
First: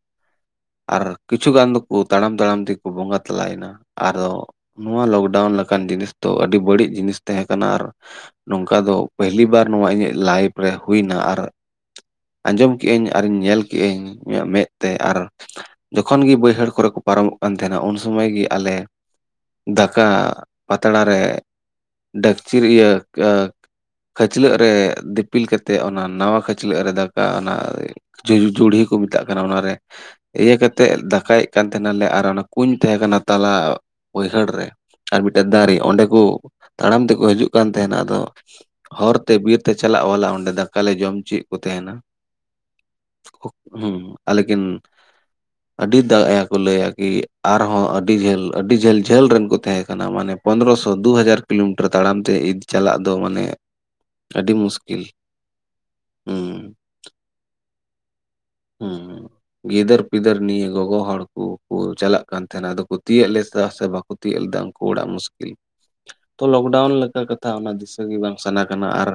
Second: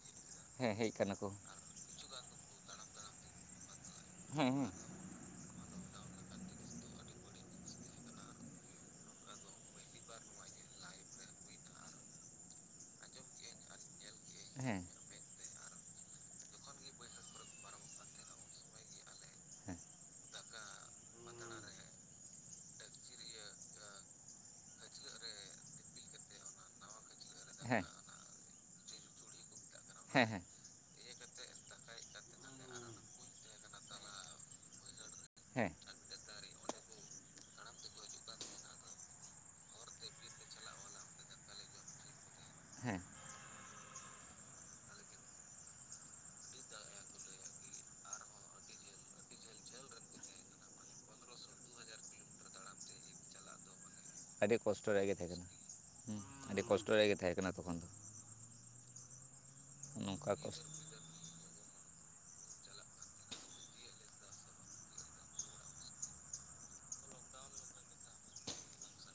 ᱦᱮᱸ ᱦᱮᱡ ᱟᱨ ᱠᱟᱱᱟ ᱠᱚ ᱠᱤᱪᱷᱩ ᱜᱟᱱ ᱫᱚᱠᱚ ᱛᱟᱲᱟᱢ ᱛᱟᱲᱟᱢ ᱛᱮ ᱜᱮᱠᱚ ᱵᱚᱸᱜᱟ ᱛᱟᱞᱟᱭᱮᱱᱟ ᱾ ᱟᱫᱚ ᱦᱮᱸ ᱦᱮᱸ ᱱᱚᱣᱟ ᱞᱚᱠᱰᱟᱣᱩᱱ ᱞᱮᱠᱟᱱ ᱡᱤᱱᱤᱥ ᱫᱚ ᱟᱹᱰᱤ ᱵᱟᱹᱲᱤᱡ ᱡᱤᱱᱤᱥ ᱛᱟᱦᱮᱸ ᱠᱟᱱᱟ ᱟᱨ ᱱᱚᱝᱠᱟ ᱫᱚ ᱯᱟᱹᱦᱞᱤ ᱵᱟᱨ ᱱᱚᱣᱟ ᱤᱧᱟᱹᱜ ᱞᱟᱭᱤᱯᱷ ᱨᱮ ᱦᱩᱭᱱᱟ ᱟᱨ ᱟᱸᱡᱚᱢ ᱠᱮᱜᱼᱟᱹᱧ ᱟᱨᱤ ᱧᱮᱞ ᱠᱮᱜᱼᱟᱹᱧ ᱤᱧᱟᱹᱜ ᱦᱮᱸ ᱢᱮᱸᱫᱛᱮ ᱟᱨ ᱡᱚᱠᱷᱚᱱ ᱜᱮ ᱵᱟᱹᱭᱦᱟᱹᱲ ᱠᱚᱨᱮ ᱠᱚ ᱯᱟᱨᱚᱢᱚᱜ ᱠᱟᱱ ᱛᱟᱦᱮᱱᱟ ᱩᱱ ᱥᱚᱢᱚᱭ ᱜᱮ ᱟᱞᱮ ᱦᱮᱸ ᱫᱟᱠᱟ ᱯᱟᱛᱲᱟ ᱨᱮ ᱰᱮᱠᱪᱤᱨ ᱤᱭᱟᱹ ᱟ. ᱠᱷᱟᱹᱪᱞᱟᱹᱜ ᱨᱮ ᱫᱤᱯᱤᱞ ᱠᱟᱛᱮᱫ ᱚᱱᱟ ᱱᱟᱣᱟ ᱠᱷᱟᱹᱪᱞᱟᱹᱜ ᱨᱮ ᱫᱟᱠᱟ ᱚᱱᱟ ᱦᱮᱸ ᱡᱩ ᱡᱩᱲᱦᱤ ᱠᱚ ᱢᱮᱛᱟᱜ ᱠᱟᱱᱟ ᱚᱱᱟᱨᱮ ᱦᱮᱸ ᱦᱮᱸ ᱤᱭᱟᱹ ᱠᱟᱛᱮᱫ ᱫᱟᱠᱟᱭᱮᱫ ᱠᱟᱱ ᱛᱟᱦᱮᱱᱟᱞᱮ ᱟᱨ ᱚᱱᱟ ᱠᱩᱧ ᱛᱟᱦᱮᱸ ᱠᱟᱱᱟ ᱛᱟᱞᱟ ᱵᱟᱹᱭᱦᱟᱹᱲ ᱨᱮ ᱟᱨ ᱢᱤᱫᱴᱮᱡ ᱦᱮᱸ ᱫᱟᱨᱮ ᱚᱸᱰᱮ ᱠᱚ ᱛᱟᱲᱟᱢ ᱛᱮᱠᱚ ᱦᱤᱡᱩᱜ ᱠᱟᱱ ᱛᱟᱦᱮᱱᱟ ᱟᱫᱚ ᱦᱚᱨᱛᱮ ᱵᱤᱨᱛᱮ ᱪᱟᱞᱟᱜ ᱚᱞᱟᱜ ᱣᱟᱞᱟ ᱚᱸᱰᱮ ᱫᱟᱠᱟᱞᱮ ᱡᱚᱢ ᱚᱪᱚᱭᱮᱫ ᱠᱚ ᱛᱟᱦᱮᱱᱟ ᱾ ᱦᱮᱸ ᱦᱮᱸ ᱟᱞᱮᱜᱤᱱ ᱟᱹᱰᱤ ᱫᱟᱜᱭᱟ ᱠᱚ ᱞᱟᱹᱭᱟ ᱠᱤ ᱟᱨᱦᱚᱸ ᱟᱹᱰᱤ ᱡᱷᱟᱹᱞ ᱟᱹᱰᱤ ᱡᱷᱟᱹᱞ ᱡᱷᱟᱹᱞ ᱨᱮᱱ ᱠᱚ ᱛᱟᱦᱮᱸ ᱠᱟᱱᱟ ᱢᱟᱱᱮ ᱯᱚᱱᱨᱚᱚᱥᱚ ᱫᱩ ᱦᱟᱡᱟᱨ ᱠᱤᱞᱳᱢᱤᱴᱟᱨ ᱛᱟᱲᱟᱢ ᱛᱮ ᱤᱫᱤ ᱪᱟᱞᱟᱜ ᱫᱚ ᱢᱟᱱᱮ ᱟᱹᱰᱤ ᱠᱚᱥᱴᱚ ᱨᱮᱭᱟᱜ ᱜᱮ ᱛᱟᱦᱮᱸ ᱠᱟᱱᱟ ᱦᱮᱸ ᱟᱹᱰᱤ ᱦᱩᱸ ᱠᱚᱥᱴᱚ ᱨᱮᱜᱮ ᱛᱟᱦᱮᱸ ᱠᱟᱱᱟ ᱠᱚ ᱵᱟᱝ ᱦᱩ ᱜᱤᱫᱟᱹᱨ ᱱᱚᱝᱠᱟ ᱯᱤᱫᱟᱹᱨ ᱠᱚ ᱱᱤᱭᱟᱹ ᱜᱚᱜᱚ ᱦᱚᱲ ᱩᱱ ᱠᱚ ᱪᱟᱞᱟᱜ ᱠᱟᱱ ᱛᱟᱦᱮᱱᱟ ᱟᱫᱚ ᱠᱚ ᱛᱤᱭᱳᱜ ᱞᱮᱫ ᱞᱮᱫᱟ ᱥᱮ ᱵᱟᱠᱚ ᱛᱤᱭᱳᱜ ᱞᱮᱫᱟ ᱩᱱᱠᱩ ᱚᱲᱟᱜ ᱢᱩᱥᱠᱤᱞ ᱛᱚ ᱞᱚᱠᱰᱟᱣᱩᱱ ᱞᱮᱠᱟ ᱠᱟᱛᱷᱟ ᱚᱱᱟ ᱫᱤᱥᱟᱹ ᱜᱮ ᱵᱟᱝ ᱥᱟᱱᱟ ᱠᱟᱱᱟ ᱟᱨ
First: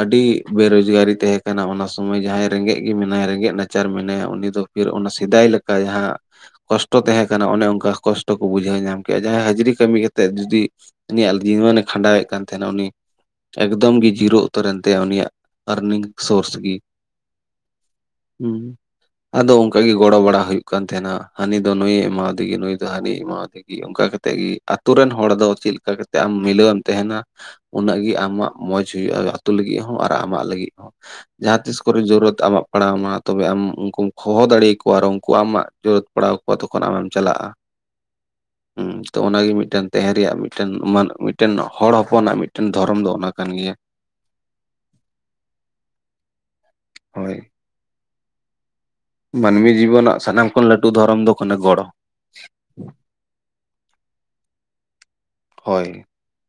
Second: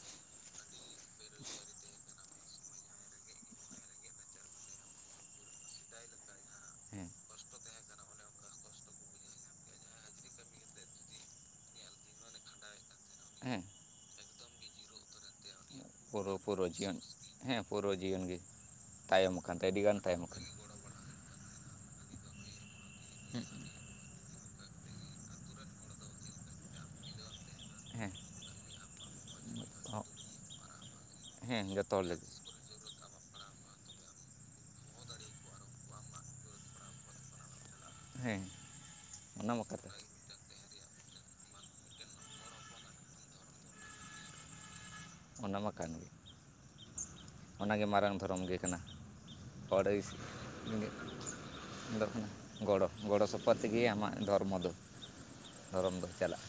ᱟᱹᱰᱤ ᱵᱮᱨᱚᱡᱽᱜᱟᱨᱤ ᱛᱟᱦᱮᱸ ᱠᱟᱱᱟ ᱚᱱᱟ ᱥᱚᱢᱚᱭ ᱡᱟᱦᱟᱸᱭ ᱨᱮᱸᱜᱮᱡ ᱜᱮ ᱢᱮᱱᱟᱭ ᱨᱮᱸᱜᱮᱡ ᱱᱟᱪᱟᱨ ᱢᱮᱱᱟᱭᱟ ᱩᱱᱤ ᱫᱚ ᱯᱷᱤᱨ ᱚᱱᱟ ᱥᱮᱫᱟᱭ ᱞᱮᱠᱟ ᱡᱟᱦᱟᱸ ᱠᱚᱥᱴᱚ ᱦᱮᱸ ᱛᱟᱦᱮᱸ ᱠᱟᱱᱟ ᱚᱱᱮ ᱚᱱᱠᱟ ᱠᱚᱥᱴᱚ ᱠᱚ ᱵᱩᱡᱷᱟᱹᱣ ᱧᱟᱢ ᱠᱮᱭᱟ ᱡᱟᱦᱟᱸᱭ ᱦᱟᱹᱡᱨᱤ ᱠᱟᱹᱢᱤ ᱠᱟᱛᱮᱫ ᱡᱩᱫᱤ ᱩᱱᱤᱭᱟᱜ ᱡᱤᱭᱚᱱᱮ [unintelligible] ᱠᱷᱟᱸᱰᱟᱣᱮᱫ ᱠᱟᱱ ᱛᱟᱦᱮᱱᱟ ᱩᱱᱤ ᱦᱮᱸ ᱮᱠᱫᱚᱢ ᱜᱮ ᱡᱤᱨᱳ ᱩᱛᱟᱹᱨ ᱮᱱ ᱛᱟᱭᱟ ᱩᱱᱤᱭᱟᱜ ᱟᱨᱱᱤᱝ ᱯᱩᱨᱟᱹ ᱥᱳᱨᱥ ᱯᱩᱨᱟᱹ ᱜᱮ ᱡᱤᱭᱚᱱ ᱦᱮᱸ ᱯᱩᱨᱟᱹ ᱡᱤᱭᱚᱱ ᱜᱮ ᱦᱩᱸ ᱛᱟᱭᱚᱢ ᱟᱫᱚ ᱟᱠᱟᱱ ᱛᱟᱭᱟ ᱚᱱᱠᱟ ᱟᱹᱰᱤ ᱜᱮ ᱜᱟᱱ ᱜᱚᱲᱚ ᱛᱟᱭᱚᱢ ᱵᱟᱲᱟ ᱟᱠᱟᱱᱟ ᱦᱩᱭᱩᱜ ᱠᱟᱱ ᱛᱟᱦᱮᱱᱟ ᱦᱟᱱᱤ ᱫᱚ ᱱᱩᱭ‌ᱮ ᱮᱢᱟᱣᱫᱮ ᱜᱮ ᱱᱩᱭ ᱫᱚ ᱦᱟᱱᱤ ᱮᱢᱟᱣᱫᱮ ᱚᱱᱠᱟ ᱠᱟᱛᱮᱫ ᱜᱮ ᱟᱛᱳ ᱨᱮᱱ ᱦᱚᱲ ᱫᱚ ᱪᱮᱫ ᱞᱮᱠᱟ ᱠᱟᱛᱮᱫ ᱟᱢ ᱢᱤᱞᱟᱹᱣ‌ ᱮᱢ ᱛᱟᱦᱮᱱᱟ ᱩᱱᱟᱹᱜ ᱜᱮ ᱦᱮᱸ ᱟᱢᱟᱜ ᱢᱚᱸᱡᱽ ᱦᱩᱭᱩᱜᱼᱟ ᱟᱹᱛᱩ ᱞᱟᱹᱜᱤᱫ ᱦᱚᱸ ᱟᱨ ᱟᱢᱟᱜ ᱞᱟᱹᱜᱤᱫ ᱦᱚᱸ ᱡᱟᱦᱟᱸ ᱦᱮᱸ ᱛᱤᱥ ᱡᱚᱛᱚ ᱠᱚᱨᱮ ᱦᱚᱲ ᱞᱟᱹᱜᱤᱫ ᱡᱚᱨᱩᱨᱟᱛ ᱟᱞᱚ ᱯᱟᱲᱟᱣᱢᱟ ᱛᱚᱵᱮ ᱟᱢ ᱩᱱᱠᱩᱢ ᱦᱚᱦᱚ ᱫᱟᱲᱮ ᱟᱠᱚᱣᱟ ᱟᱨ ᱩᱱᱠᱩ ᱟᱢᱟᱜ ᱡᱚᱨᱩᱛ ᱯᱟᱲᱟᱣ ᱠᱚᱣᱟ ᱛᱚᱠᱷᱚᱱ ᱟᱢᱮᱢ ᱪᱟᱞᱟᱜᱼᱟ ᱦᱮᱸ ᱦᱩᱸ ᱛᱚ ᱚᱱᱟ ᱚᱱᱟᱜᱮ ᱢᱟ ᱢᱤᱫᱴᱮᱱ ᱠᱟᱛᱷᱟ ᱛᱟᱦᱮᱸ ᱨᱮᱭᱟᱜ ᱢᱤᱫ ᱴᱮᱱ ᱢᱤᱫᱴᱮᱱ ᱦᱚᱲ ᱦᱚᱯᱚᱱᱟᱜ ᱢᱤᱫᱴᱮᱱ ᱫᱷᱚᱨᱚᱢ ᱫᱚ ᱚᱱᱟ ᱠᱟᱱ ᱜᱮᱭᱟ ᱚᱱᱟ ᱢᱟ ᱠᱟᱱ ᱜᱮ ᱦᱳᱭ ᱚᱱᱟᱜᱮ ᱢᱟᱨᱟᱝ ᱫᱷᱚᱨᱚᱢ ᱜᱮ ᱠᱟᱱᱟ ᱾ ᱢᱟᱹᱱᱢᱤ ᱡᱤᱵᱚᱱᱟᱜ ᱥᱟᱱᱟᱢ ᱠᱷᱚᱱ ᱞᱟᱹᱴᱩ ᱫᱷᱚᱨᱚᱢ ᱫᱚ ᱠᱟᱱᱟ ᱜᱚᱲᱚ ᱾ ᱟᱯᱟ ᱛᱮᱜᱮ ᱟᱢᱟᱜ ᱫᱷᱚᱨᱢᱚ ᱫᱚ ᱦᱳᱭ ᱫᱷᱚᱨᱚᱢ ᱫᱚ ᱪᱟᱞᱟᱜᱼᱟ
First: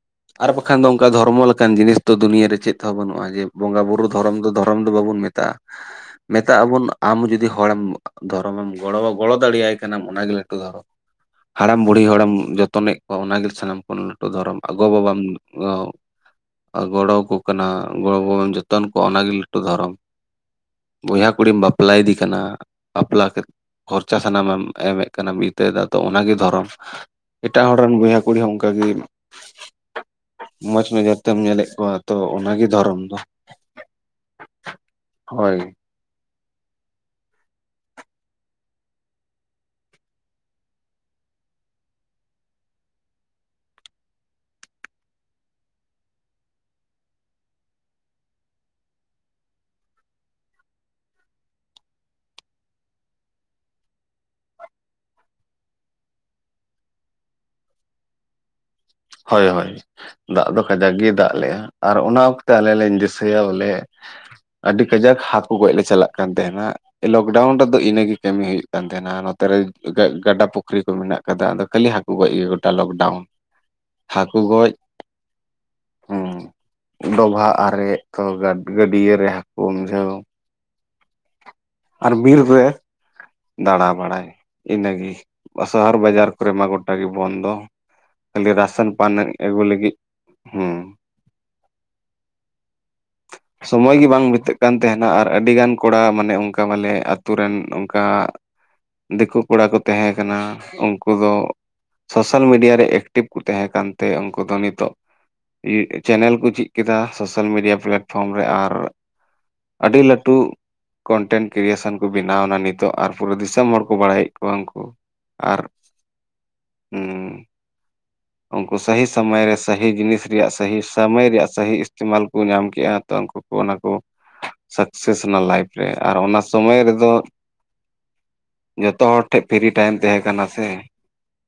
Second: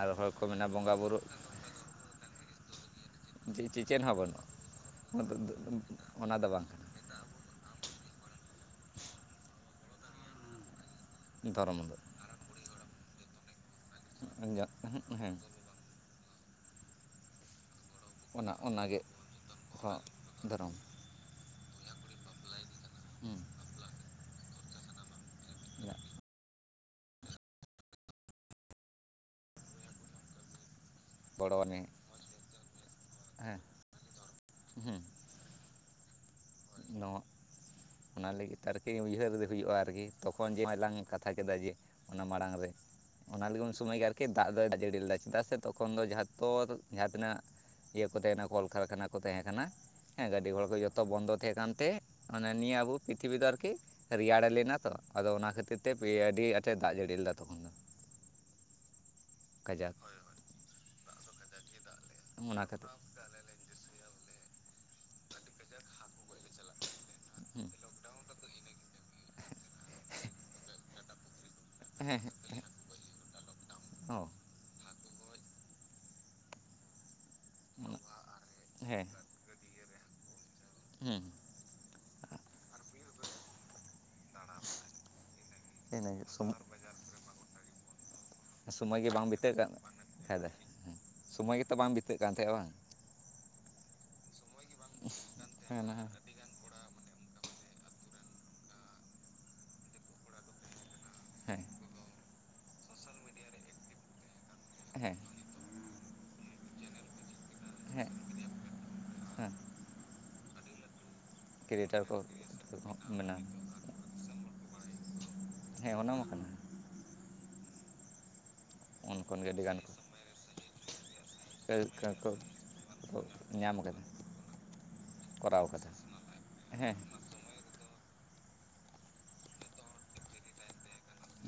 ᱟᱨ ᱦᱚᱲ ᱠᱚ ᱢᱮᱱᱟ ᱵᱚᱸᱜᱟ ᱵᱩᱨᱩᱜ ᱚᱱᱠᱟᱱ ᱡᱤᱱᱤᱥ ᱫᱚ ᱫᱩᱱᱭᱟᱹ ᱨᱮ ᱪᱮᱫ ᱦᱚᱸ ᱵᱟᱹᱱᱩᱜᱼᱟ᱾ ᱡᱮ ᱵᱚᱸᱜᱟ ᱪᱮᱫ ᱵᱩᱨᱩ ᱦᱚᱸ ᱫᱷᱚᱨᱚᱢ ᱵᱟᱹᱱᱩᱜᱼᱟ ᱫᱚ ᱫᱷᱚᱨᱚᱢ ᱫᱚ ᱵᱟᱵᱚᱱ ᱢᱮᱛᱟᱜᱼᱟ ᱚᱱᱟ ᱫᱚ ᱢᱮᱛᱟᱜ ᱵᱟᱝ ᱟᱵᱚᱱ ᱠᱟᱱᱟ ᱟᱢ ᱡᱩᱫᱤ ᱦᱚᱲᱮᱢ ᱫᱷᱚᱨᱚᱢᱮᱢ ᱜᱚᱲᱚ ᱜᱚᱲᱚ ᱫᱟᱲᱮᱭᱟᱭ ᱠᱟᱱᱟᱢ ᱚᱱᱟᱜᱮ ᱞᱟᱹᱴᱩ ᱫᱷᱚᱨᱚᱢ ᱫᱷᱚᱨᱚᱢ ᱦᱟᱲᱟᱢ ᱫᱚ ᱵᱩᱲᱦᱤ ᱦᱚᱲᱮᱢ ᱡᱚᱛᱚᱱᱮᱫ ᱠᱚᱣᱟ ᱚᱱᱟᱜᱮ ᱥᱟᱱᱟᱢ ᱠᱷᱚᱱ ᱞᱟᱹᱴᱩ ᱫᱷᱚᱨᱚᱢ [unintelligible] ᱜᱚ ᱵᱟᱵᱟᱢ ᱦᱮᱸ ᱜᱚᱲᱚ ᱠᱚ ᱠᱟᱱᱟ ᱜᱚᱲᱚ [unintelligible] ᱡᱚᱛᱚᱱ ᱠᱚᱣᱟ ᱚᱱᱟᱜᱮ ᱞᱟᱹᱴᱩ ᱫᱷᱚᱨᱚᱢ ᱦᱚᱸ ᱫᱷᱚᱨᱚᱢ ᱵᱚᱭᱦᱟ ᱠᱩᱲᱤᱢ ᱵᱟᱯᱞᱟᱭ ᱫᱮ ᱠᱟᱱᱟ ᱵᱟᱯᱞᱟ ᱦᱮᱸ ᱠᱟᱛ ᱠᱷᱚᱨᱪᱟ ᱥᱟᱱᱟᱢᱮᱢ ᱮᱢᱮᱫ ᱠᱟᱱᱟᱢ ᱵᱤᱛᱟᱹᱭ ᱫᱟ ᱛᱚ ᱤᱧᱟᱹᱜ ᱚᱱᱟᱜᱮ ᱫᱷᱚᱨᱚᱢ ᱮᱴᱟᱜ ᱦᱚᱲ ᱨᱮᱱ ᱵᱚᱭᱦᱟ ᱠᱩᱲᱤ ᱦᱚᱸ ᱚᱱᱠᱟᱜ ᱜᱮ ᱢᱚᱸᱡᱽ ᱱᱚᱡᱚᱨ ᱛᱮᱢ ᱜᱚᱲᱚ ᱧᱮᱞᱮᱫ ᱟᱹᱧᱢᱮ ᱠᱚᱣᱟ ᱛᱚ ᱚᱱᱟᱜᱮ ᱫᱷᱚᱨᱚᱢ ᱫᱚ᱾ ᱦᱮᱸ ᱦᱮᱸ ᱦᱳᱭ ᱱᱚᱣᱟ ᱚᱱᱟ ᱞᱟᱹᱜᱤᱫ ᱛᱮ ᱟᱨᱠᱤ ᱩᱭᱦᱟᱹᱨ ᱦᱩᱭᱩᱜᱼᱟ ᱟᱨᱠᱤ ᱛᱚᱠᱷᱚᱱ ᱡᱮ ᱱᱚᱣᱟᱞᱟᱝ ᱠᱟᱛᱷᱟ ᱠᱮᱫᱟ ᱡᱮ ᱚᱱᱟ ᱢᱟᱲᱟᱝ ᱨᱮ ᱚᱱᱟ ᱞᱟᱹᱜᱤᱫ ᱩᱱ ᱥᱚᱢᱚᱭ ᱜᱮ ᱟᱨᱠᱤ ᱫᱟᱜ ᱫᱚᱭ ᱫᱟᱜ ᱡᱟᱹᱲᱤ ᱞᱮᱫᱟ ᱪᱮᱫᱟᱜ ᱥᱮ ᱛᱚᱠᱷᱚᱱ ᱫᱚ ᱡᱟᱦᱟᱸ ᱛᱚᱞ ᱡᱟᱦᱟ ᱛᱤᱱᱟᱹᱜ ᱤᱭᱟᱹ ᱠᱚ ᱛᱟᱦᱮᱸᱱᱟ ᱠᱚᱞ ᱠᱟᱨᱠᱷᱟᱱᱟ ᱠᱚ ᱛᱟᱦᱮᱸ ᱠᱟᱱᱟ ᱦᱮᱸ ᱜᱟᱹᱰᱤ ᱜᱷᱚᱲᱟ ᱠᱚ ᱡᱚᱛᱚ ᱵᱚᱱᱫᱚ ᱛᱟᱦᱮᱸ ᱠᱟᱱᱛᱮ ᱢᱟᱱᱮ ᱱᱤᱭᱟᱹ ᱟᱵᱚ ᱯᱛᱷᱤᱵᱤ ᱫᱚ ᱟᱨᱠᱤ ᱨᱮᱭᱟᱲ ᱞᱮᱱᱟ ᱛᱚ ᱟᱫᱚ ᱚᱱᱟ ᱠᱷᱟᱹᱛᱤᱨ ᱛᱮ [unintelligible] ᱟᱹᱰᱤ ᱟᱸᱴᱮ ᱫᱟᱜ ᱡᱟᱹᱲᱤ ᱞᱮᱫᱟ ᱛᱚᱠᱷᱚᱱ ᱫᱚ᱾ ᱦᱳᱭ ᱦᱳᱭ ᱠᱟᱡᱟᱠ ᱫᱟᱜ ᱫᱚ ᱠᱟᱡᱟᱠ ᱜᱮᱭ ᱫᱟᱜ ᱞᱮᱜᱼᱟ ᱟᱨ ᱚᱱᱟ ᱚᱠᱛᱮ ᱟᱞᱮ ᱞᱮᱧ ᱫᱤᱥᱟᱹᱭᱟ ᱵᱚᱞᱮ ᱟᱹᱰᱤ ᱠᱟᱡᱟᱠ ᱦᱟᱠᱳ ᱜᱚᱡ ᱞᱮ ᱪᱟᱞᱟᱜ ᱠᱟᱱ ᱛᱟᱦᱮᱱᱟ᱾ ᱞᱚᱠᱰᱟᱣᱩᱱ ᱦᱮᱸ ᱨᱮᱫᱚ ᱤᱱᱟᱹᱜᱮ ᱠᱟᱹᱢᱤ ᱦᱩᱭᱩᱜ ᱠᱟᱱ ᱛᱟᱦᱮᱱᱟ ᱱᱚᱛᱮᱨᱮ ᱜᱟ ᱜᱟᱰᱟ ᱯᱩᱠᱷᱨᱤ ᱠᱚ ᱢᱮᱱᱟᱜ ᱠᱟᱫᱟ ᱟᱫᱚ ᱠᱷᱟᱹᱞᱤ ᱦᱟᱹᱠᱩ ᱦᱮᱸ ᱜᱚᱡ ᱜᱮ ᱜᱚᱴᱟ ᱞᱚᱠᱰᱟᱣᱩᱱ ᱦᱟᱹᱠᱩ ᱜᱚᱡ ᱦᱮᱸ ᱰᱚᱵᱷᱟᱜ ᱟᱨᱮᱡ ᱛᱚ ᱦᱮᱸ ᱜᱟᱹᱰᱭᱟᱹ ᱨᱮ ᱦᱟᱹᱠᱩ ᱩᱢᱡᱷᱟᱹᱣ ᱟᱨ ᱵᱤᱨ ᱨᱮ ᱫᱟᱬᱟ ᱵᱟᱲᱟᱭ ᱤᱱᱟᱹᱜᱮ ᱥᱟᱦᱟᱨ ᱦᱮᱸ ᱦᱮᱸ ᱵᱟᱡᱟᱨ ᱠᱚᱨᱮ ᱢᱟ ᱜᱚᱴᱟ ᱜᱮ ᱵᱚᱱᱫᱚ ᱠᱷᱟᱹᱞᱤ ᱨᱟᱥᱚᱱ ᱥᱳᱚᱢᱚᱭ ᱜᱮ ᱯᱟᱱ ᱵᱟᱝ ᱵᱤᱛᱟᱹᱜ ᱟᱹᱜᱩ ᱠᱟᱱ ᱞᱟᱹᱜᱤᱫ ᱠᱷᱟᱡ ᱫᱚ ᱦᱩᱸ ᱮᱸ ᱥᱳᱚᱢᱚᱭ ᱜᱮᱛᱚ ᱵᱟᱝ ᱵᱤᱛᱟᱹᱜ ᱠᱟᱱ ᱛᱟᱦᱮᱸᱜᱼᱟ ᱵᱟᱝ ᱥᱚᱢᱚᱭ ᱜᱮ ᱵᱟᱝ ᱵᱤᱛᱟᱹᱜ ᱠᱟᱱ ᱛᱟᱦᱮᱱᱟ ᱟᱨ ᱟᱹᱰᱤ ᱜᱟᱱ ᱦᱮᱸ ᱚᱱᱟ ᱠᱚᱲᱟ ᱦᱚᱸ ᱢᱟᱱᱮ ᱚᱱ ᱚᱱᱠᱟ ᱢᱟᱞᱮ ᱟᱛᱳ ᱨᱮᱱ ᱚᱱᱠᱟ ᱫᱤᱠᱩ ᱠᱚᱲᱟ ᱠᱚ ᱛᱟᱦᱮᱸ ᱠᱟᱱᱟ ᱩᱱᱠᱩ ᱫᱚ ᱦᱮᱸ ᱥᱳᱥᱟᱞ ᱢᱤᱰᱤᱭᱟ ᱨᱮ ᱮᱠᱴᱤᱵᱷ ᱠᱚ ᱛᱟᱦᱮᱸ ᱠᱟᱱᱛᱮ ᱩᱱᱠᱩ ᱫᱚ ᱱᱤᱛᱚᱜ ᱦᱮᱸ ᱪᱮᱱᱮᱞ ᱠᱚ ᱪᱮᱫ ᱠᱮᱫᱟ ᱥᱳᱥᱟᱞ ᱢᱤᱰᱤᱭᱟ ᱦᱮᱸ ᱯᱞᱟᱴᱯᱷᱨᱚᱢ ᱨᱮ ᱟᱨ ᱦᱮᱸ ᱟᱹᱰᱤ ᱞᱟᱹᱴᱩ ᱠᱚᱱᱴᱮᱱᱴ ᱠᱨᱤᱭᱮᱥᱮᱱ ᱠᱚ ᱵᱮᱱᱟᱣ ᱱᱟ ᱱᱤᱛᱚᱜ ᱟᱨ ᱯᱩᱨᱟᱹ ᱵᱮᱱᱟᱣ ᱫᱤᱥᱚᱢ ᱦᱚᱲ ᱠᱚ ᱵᱟᱲᱟᱭᱮᱫ ᱠᱚᱣᱟ ᱩᱱᱠᱩ ᱟᱨ ᱚᱱᱟᱢᱟ ᱠᱟᱱᱟ ᱦᱩᱢ ᱩᱱᱠᱩ ᱥᱟᱹᱦᱤ ᱩᱱ ᱥᱚᱢᱚᱭ ᱠᱷᱚᱱ ᱜᱮ ᱨᱮ ᱟᱹᱰᱤ ᱜᱟᱱ ᱥᱟᱹᱦᱤ ᱡᱤᱱᱤᱥ ᱨᱮᱭᱟᱜ ᱥᱟᱹᱦᱤ ᱥᱚᱢᱚᱭ ᱨᱮᱭᱟᱜ ᱥᱟᱹᱦᱤ ᱤᱥᱛᱮᱢᱟᱞ ᱠᱚ ᱧᱟᱢ ᱠᱮᱜᱼᱟ ᱛᱚ ᱩᱱᱠᱩ ᱠᱚ ᱚᱱᱟ ᱧᱟᱢ ᱠᱚ ᱠᱟᱫᱟ ᱥᱟᱠᱥᱮᱥ ᱱᱟ ᱠᱚᱨᱟᱣ ᱞᱟᱭᱤᱯᱷ ᱨᱮ ᱠᱟᱫᱟ ᱟᱨ ᱚᱱᱟ ᱥᱚᱢᱚᱭ ᱦᱮᱸ ᱨᱮᱫᱚ ᱡᱚᱛᱚ ᱦᱚᱲ ᱴᱷᱮᱡ ᱯᱷᱨᱤ ᱴᱟᱭᱤᱢ ᱛᱟᱦᱮᱸ ᱠᱟᱱᱟ ᱥᱮ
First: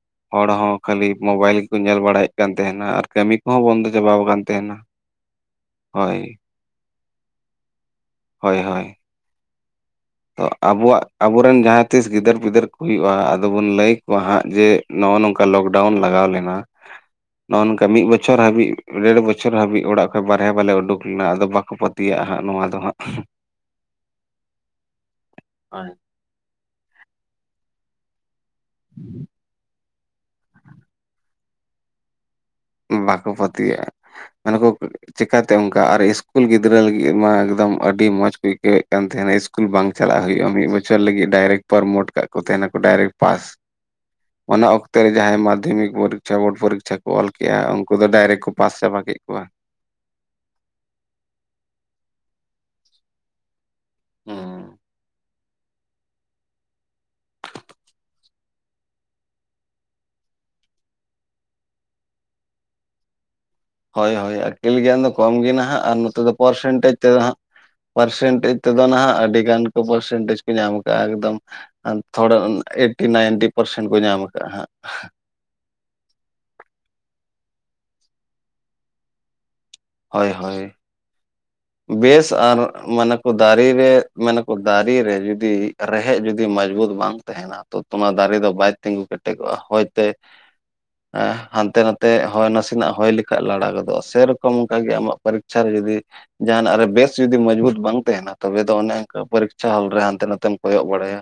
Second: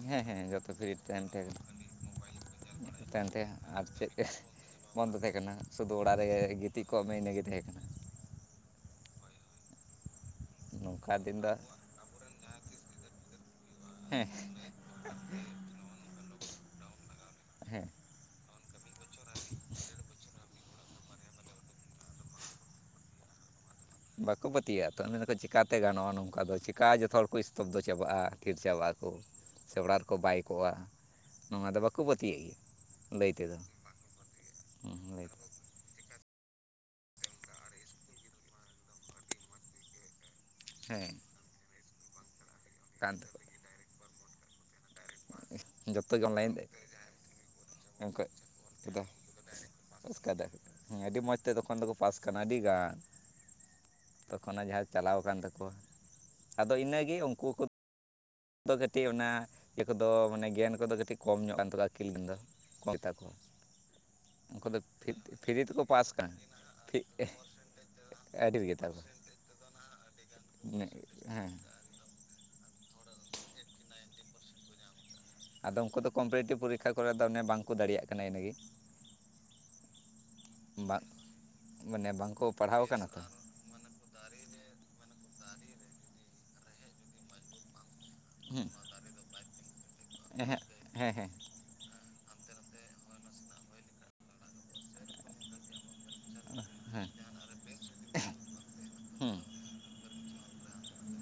ᱦᱮᱸ ᱦᱮᱸ ᱦᱚᱲ ᱡᱚᱛᱚ ᱦᱚᱸ ᱯᱷᱨᱤ ᱠᱷᱟᱹᱞᱤ ᱴᱟᱭᱤᱢ ᱛᱟᱦᱮᱸ ᱢᱳᱵᱟᱭᱤᱞ ᱠᱟᱱᱟ ᱠᱚ ᱧᱮᱞ ᱵᱟᱲᱟᱭᱮᱫ ᱠᱟᱱ ᱛᱟᱦᱮᱱᱟ ᱟᱨ ᱛᱟᱦᱮᱱ ᱠᱟᱹᱢᱤ ᱛᱮ ᱠᱚᱦᱚᱸ ᱟᱨ ᱵᱚᱱᱫᱚ ᱪᱮᱫ ᱪᱟᱵᱟᱣᱟᱠᱟᱱ ᱛᱟᱦᱮᱸᱱᱟ ᱵᱚᱱᱫᱚ ᱛᱟᱦᱮᱸ ᱠᱟᱱᱟ ᱥᱩᱫᱷᱩ ᱚᱲᱟᱜ ᱨᱮᱜ ᱜᱤᱛᱤᱡ ᱠᱚᱜ ᱢᱮ ᱤᱱᱟᱹᱜᱮ ᱛᱟᱦᱮᱸ ᱠᱟᱱᱟ ᱦᱳᱭ ᱦᱳᱭ ᱛᱚ ᱟᱵᱚᱣᱟᱜ ᱱᱚᱝᱠᱟ ᱫᱤᱱ ᱫᱚ ᱟᱵᱚᱨᱮᱱ ᱡᱟᱦᱟᱸ ᱛᱤᱥ ᱜᱤᱫᱟᱹᱨ ᱯᱤᱫᱟᱹᱨ ᱠᱚ ᱦᱩᱭᱩᱜᱼᱟ ᱟᱫᱚ ᱵᱚᱱ ᱞᱟᱹᱭ ᱟᱠᱚᱣᱟ ᱦᱮᱸ ᱦᱟᱸᱜ ᱡᱮ ᱱᱚᱜᱼᱚ ᱱᱚᱝᱠᱟ ᱞᱚᱠᱰᱟᱣᱩᱱ ᱞᱟᱜᱟᱣ ᱞᱮᱱᱟ ᱱᱚᱜ-ᱚ ᱦᱮᱸ ᱱᱚᱝᱠᱟ ᱢᱤᱫ ᱵᱚᱪᱷᱚᱨ ᱦᱟᱹᱵᱤᱡ ᱫᱮᱹᱲ ᱵᱚᱪᱷᱚᱨ ᱦᱟᱹᱵᱤᱡ ᱚᱲᱟᱜ ᱠᱷᱚᱡ ᱵᱟᱨᱦᱮ ᱵᱟᱞᱮ ᱩᱰᱩᱠ ᱞᱮᱱᱟ ᱟᱫᱚ ᱵᱟᱠᱚᱯᱟᱹᱛ ᱛᱮᱭᱟᱜ-ᱟ ᱦᱟᱸᱜ ᱱᱚᱣᱟ ᱫᱚ ᱦᱟᱸᱜ ᱵᱟᱠᱚ ᱯᱟᱹᱛᱭᱟᱹᱜᱼᱟ ᱛᱚ ᱩᱱ ᱫᱚᱠᱚ ᱪᱮᱠᱟᱛᱮ ᱦᱳᱭ ᱜᱟᱱᱚᱜᱼᱟ ᱱᱚᱝᱠᱟ ᱫᱚ ᱪᱮᱠᱟ ᱡᱚᱛᱚ ᱦᱚᱲ ᱠᱚ ᱤᱥᱛᱚᱯᱫᱚ ᱪᱟᱵᱟᱜᱼᱟ ᱛᱷᱤᱨ ᱪᱟᱵᱟᱜ ᱟᱠᱚ ᱥᱮ ᱚᱲᱟᱜ ᱨᱮᱠᱚ ᱵᱟᱭ ᱠᱚᱜᱼᱟ ᱱᱚᱣᱟ ᱫᱚ ᱵᱟᱠᱚ ᱯᱟᱹᱛᱭᱟᱹᱜ ᱜᱮᱭᱟ ᱵᱟᱠᱚ ᱞᱟᱹᱭ ᱛᱮᱫᱚ ᱯᱟᱹᱛᱭᱟᱜ-ᱟ ᱦᱮᱸ ᱱᱟᱠᱩ ᱞᱟᱹᱭ ᱪᱮᱠᱟ ᱛᱮ ᱚᱱᱠᱟ ᱟᱨ ᱤᱥᱠᱩᱞ ᱜᱤᱫᱽᱨᱟᱹ ᱞᱟᱹᱜᱤᱫ ᱢᱟ ᱮᱠᱫᱚᱢ ᱟᱹᱰᱤ ᱢᱚᱸᱡᱽ ᱠᱚ ᱟᱹᱭᱠᱟᱹᱣᱮᱫ ᱠᱟᱱ ᱛᱟᱦᱮᱸᱱᱟ ᱤᱥᱠᱩᱞ ᱤᱥᱠᱩᱞ ᱵᱟᱝ ᱪᱟᱞᱟᱜ ᱦᱩᱭᱩᱜᱼᱟ, ᱢᱤᱫ ᱵᱚᱪᱷᱚᱨ ᱦᱮᱸ ᱞᱟᱹᱜᱤᱫ ᱰᱟᱭᱨᱮᱠᱴ ᱯᱟᱨᱢᱳᱴ ᱠᱟᱜ ᱠᱚ ᱛᱟᱦᱮᱸᱱᱟ ᱠᱟᱱ ᱰᱟᱭᱨᱮᱠᱴ ᱯᱟᱥ ᱛᱟᱠᱚᱣᱟ ᱚᱱᱟ ᱚᱠᱛᱮ ᱨᱮ ᱡᱟᱦᱟᱸᱭ ᱢᱟᱫᱽᱫᱷᱚᱢᱤᱠ ᱡᱚᱛᱚ ᱜᱮ ᱯᱚᱨᱤᱠᱠᱷᱟ ᱚᱱᱞᱟᱭᱤᱱ ᱵᱳᱨᱰ ᱯᱚᱨᱤᱠᱠᱷᱟ ᱠᱚ ᱚᱞ ᱠᱮᱜᱼᱟ ᱩᱱᱠᱩ ᱫᱚ ᱚᱱᱠᱟ ᱰᱟᱭᱨᱮᱴ ᱠᱚ ᱯᱟᱥ ᱪᱟᱵᱟ ᱠᱚᱫᱚ ᱠᱮᱫ ᱠᱚᱣᱟ᱾ ᱯᱟᱥ ᱠᱟᱫᱟ ᱦᱮᱸ ᱟᱹᱰᱤ ᱢᱚᱸᱡᱽ ᱛᱮ ᱛᱚᱠᱷᱚᱱ ᱫᱚᱠᱚ ᱯᱟᱥ ᱠᱟᱱᱟ ᱟᱹᱰᱤ ᱜᱟᱱ ᱦᱩᱸ ᱛᱚᱠᱷᱚᱱᱟᱜ ᱡᱟᱦᱟᱸ ᱪᱟᱞᱟᱣ ᱠᱟᱱ ᱛᱟᱠᱚᱣᱟ ᱟᱫᱚ ᱤᱱᱟᱹᱜᱮ ᱩᱱᱠᱩ ᱦᱚᱸᱠᱚ ᱫᱚ ᱠᱟᱹᱴᱤᱡ ᱚᱱᱟ ᱤᱭᱟᱹ ᱠᱚᱫᱚ ᱢᱟᱱᱮ ᱜᱮᱭᱟᱱ ᱠᱚᱫᱚ ᱠᱟᱹᱴᱤᱡ ᱠᱚᱢ ᱧᱚᱜ ᱠᱟᱱ ᱛᱟᱠᱚᱣᱟ ᱟᱹᱠᱤᱞ ᱠᱤᱱ ᱫᱚ᱾ ᱠᱚᱭ ᱛᱟᱠᱚᱣᱟ᱾ ᱦᱳᱭ ᱦᱳᱭ ᱟᱹᱠᱤᱞ ᱜᱮᱭᱟᱱ ᱫᱚ ᱠᱚᱢ ᱜᱮ ᱱᱟᱦᱟᱸᱜ ᱛᱮᱠᱚ ᱟᱨ ᱯᱟᱥ ᱱᱚᱛᱮ ᱫᱚ ᱠᱟᱱᱟ ᱯᱚᱨᱥᱮᱱᱴᱮᱡᱽ ᱛᱮᱫᱚ ᱦᱟᱸᱜ᱾ ᱯᱟᱨᱥᱮᱱᱴᱮᱡᱽ ᱟᱹᱰᱤ ᱛᱮᱫᱚ ᱜᱮᱛᱟ ᱠᱚᱣᱟ ᱱᱟᱦᱟᱜ ᱟᱹᱰᱤᱜᱟᱱ ᱠᱚ ᱯᱟᱨᱥᱮᱱᱴᱮᱡᱽ ᱠᱚ ᱧᱟᱢ ᱠᱟᱜᱼᱟ ᱮᱠᱫᱚᱢ ᱦᱮᱸ ᱟᱨ ᱛᱷᱚᱲᱟ ᱮᱭᱤᱴᱴᱤ ᱱᱟᱭᱤᱱᱴᱤ ᱯᱟᱨᱥᱮᱱ ᱠᱚ ᱧᱟᱢ ᱟᱠᱟᱫᱟᱼᱟ ᱦᱟᱸᱜ᱾ ᱟᱫᱚ ᱩᱱᱠᱩ ᱫᱚ ᱠᱚᱢᱯᱤᱴᱤᱮᱴᱤᱵᱽ ᱯᱚᱨᱤᱠᱷᱟ ᱠᱚᱨᱮ ᱫᱚ ᱚᱱᱮ ᱵᱟᱝ ᱠᱚ ᱫᱟᱲᱮᱭᱟᱜ ᱠᱟᱱᱟ ᱤᱱᱟᱹᱜᱮ᱾ ᱦᱳᱭ ᱦᱳᱭ ᱵᱟᱝ ᱢᱟᱱᱮ ᱵᱮᱥ ᱵᱟᱝᱠᱚ ᱟᱨ ᱯᱟᱲᱦᱟᱣ ᱠᱟᱱᱟ ᱢᱟᱱᱮ ᱛᱚ ᱠᱚ ᱫᱟᱨᱮ ᱨᱮ ᱢᱮᱱᱟᱠᱚ ᱫᱟᱨᱮ ᱨᱮ ᱡᱩᱫᱤ ᱨᱮᱦᱮᱫ ᱡᱩᱫᱤ ᱢᱚᱡᱽᱵᱩᱛ ᱵᱟᱝ ᱛᱟ ᱛᱟᱦᱮᱱᱟ ᱛᱚ, ᱚᱱᱟ ᱫᱟᱨᱮ ᱫᱚ ᱦᱮᱸ ᱵᱟᱭ ᱛᱤᱸᱜᱩ ᱠᱮᱴᱮᱡᱚᱜᱼᱟ ᱦᱚᱭᱛᱮ ᱦᱮᱸ ᱦᱮᱸ ᱦᱮᱸ ᱦᱟᱱᱛᱮ ᱱᱟᱛᱮ ᱛᱮ ᱦᱚᱭ ᱱᱟᱥᱮᱱᱟᱜ ᱦᱚᱭ ᱞᱮᱠᱷᱟᱡ ᱞᱟᱲᱟ ᱜᱚᱫᱚᱜᱼᱟ ᱥᱮᱨᱚᱠᱚᱢ ᱚᱱᱠᱟᱜ ᱜᱮ ᱟᱢᱟᱜ ᱯᱚᱨᱤᱠᱷᱟ ᱨᱮ ᱡᱩᱫᱤ ᱡᱟᱦᱱᱟᱜ ᱨᱮ ᱵᱮᱥ ᱡᱩᱫᱤ ᱢᱚᱸᱡᱽᱵᱩᱛ ᱵᱟᱝ ᱛᱟᱦᱮᱸᱱᱟ ᱛᱚᱵᱮ ᱫᱚ ᱚᱱᱮ ᱚᱱᱠᱟ ᱦᱮᱸ ᱯᱚᱨᱤᱠᱷᱟ ᱦᱚᱞ ᱨᱮ ᱦᱟᱱᱛᱮ ᱱᱟᱛᱮᱢ ᱠᱚᱭᱚᱜ ᱵᱟᱲᱟᱭᱟ᱾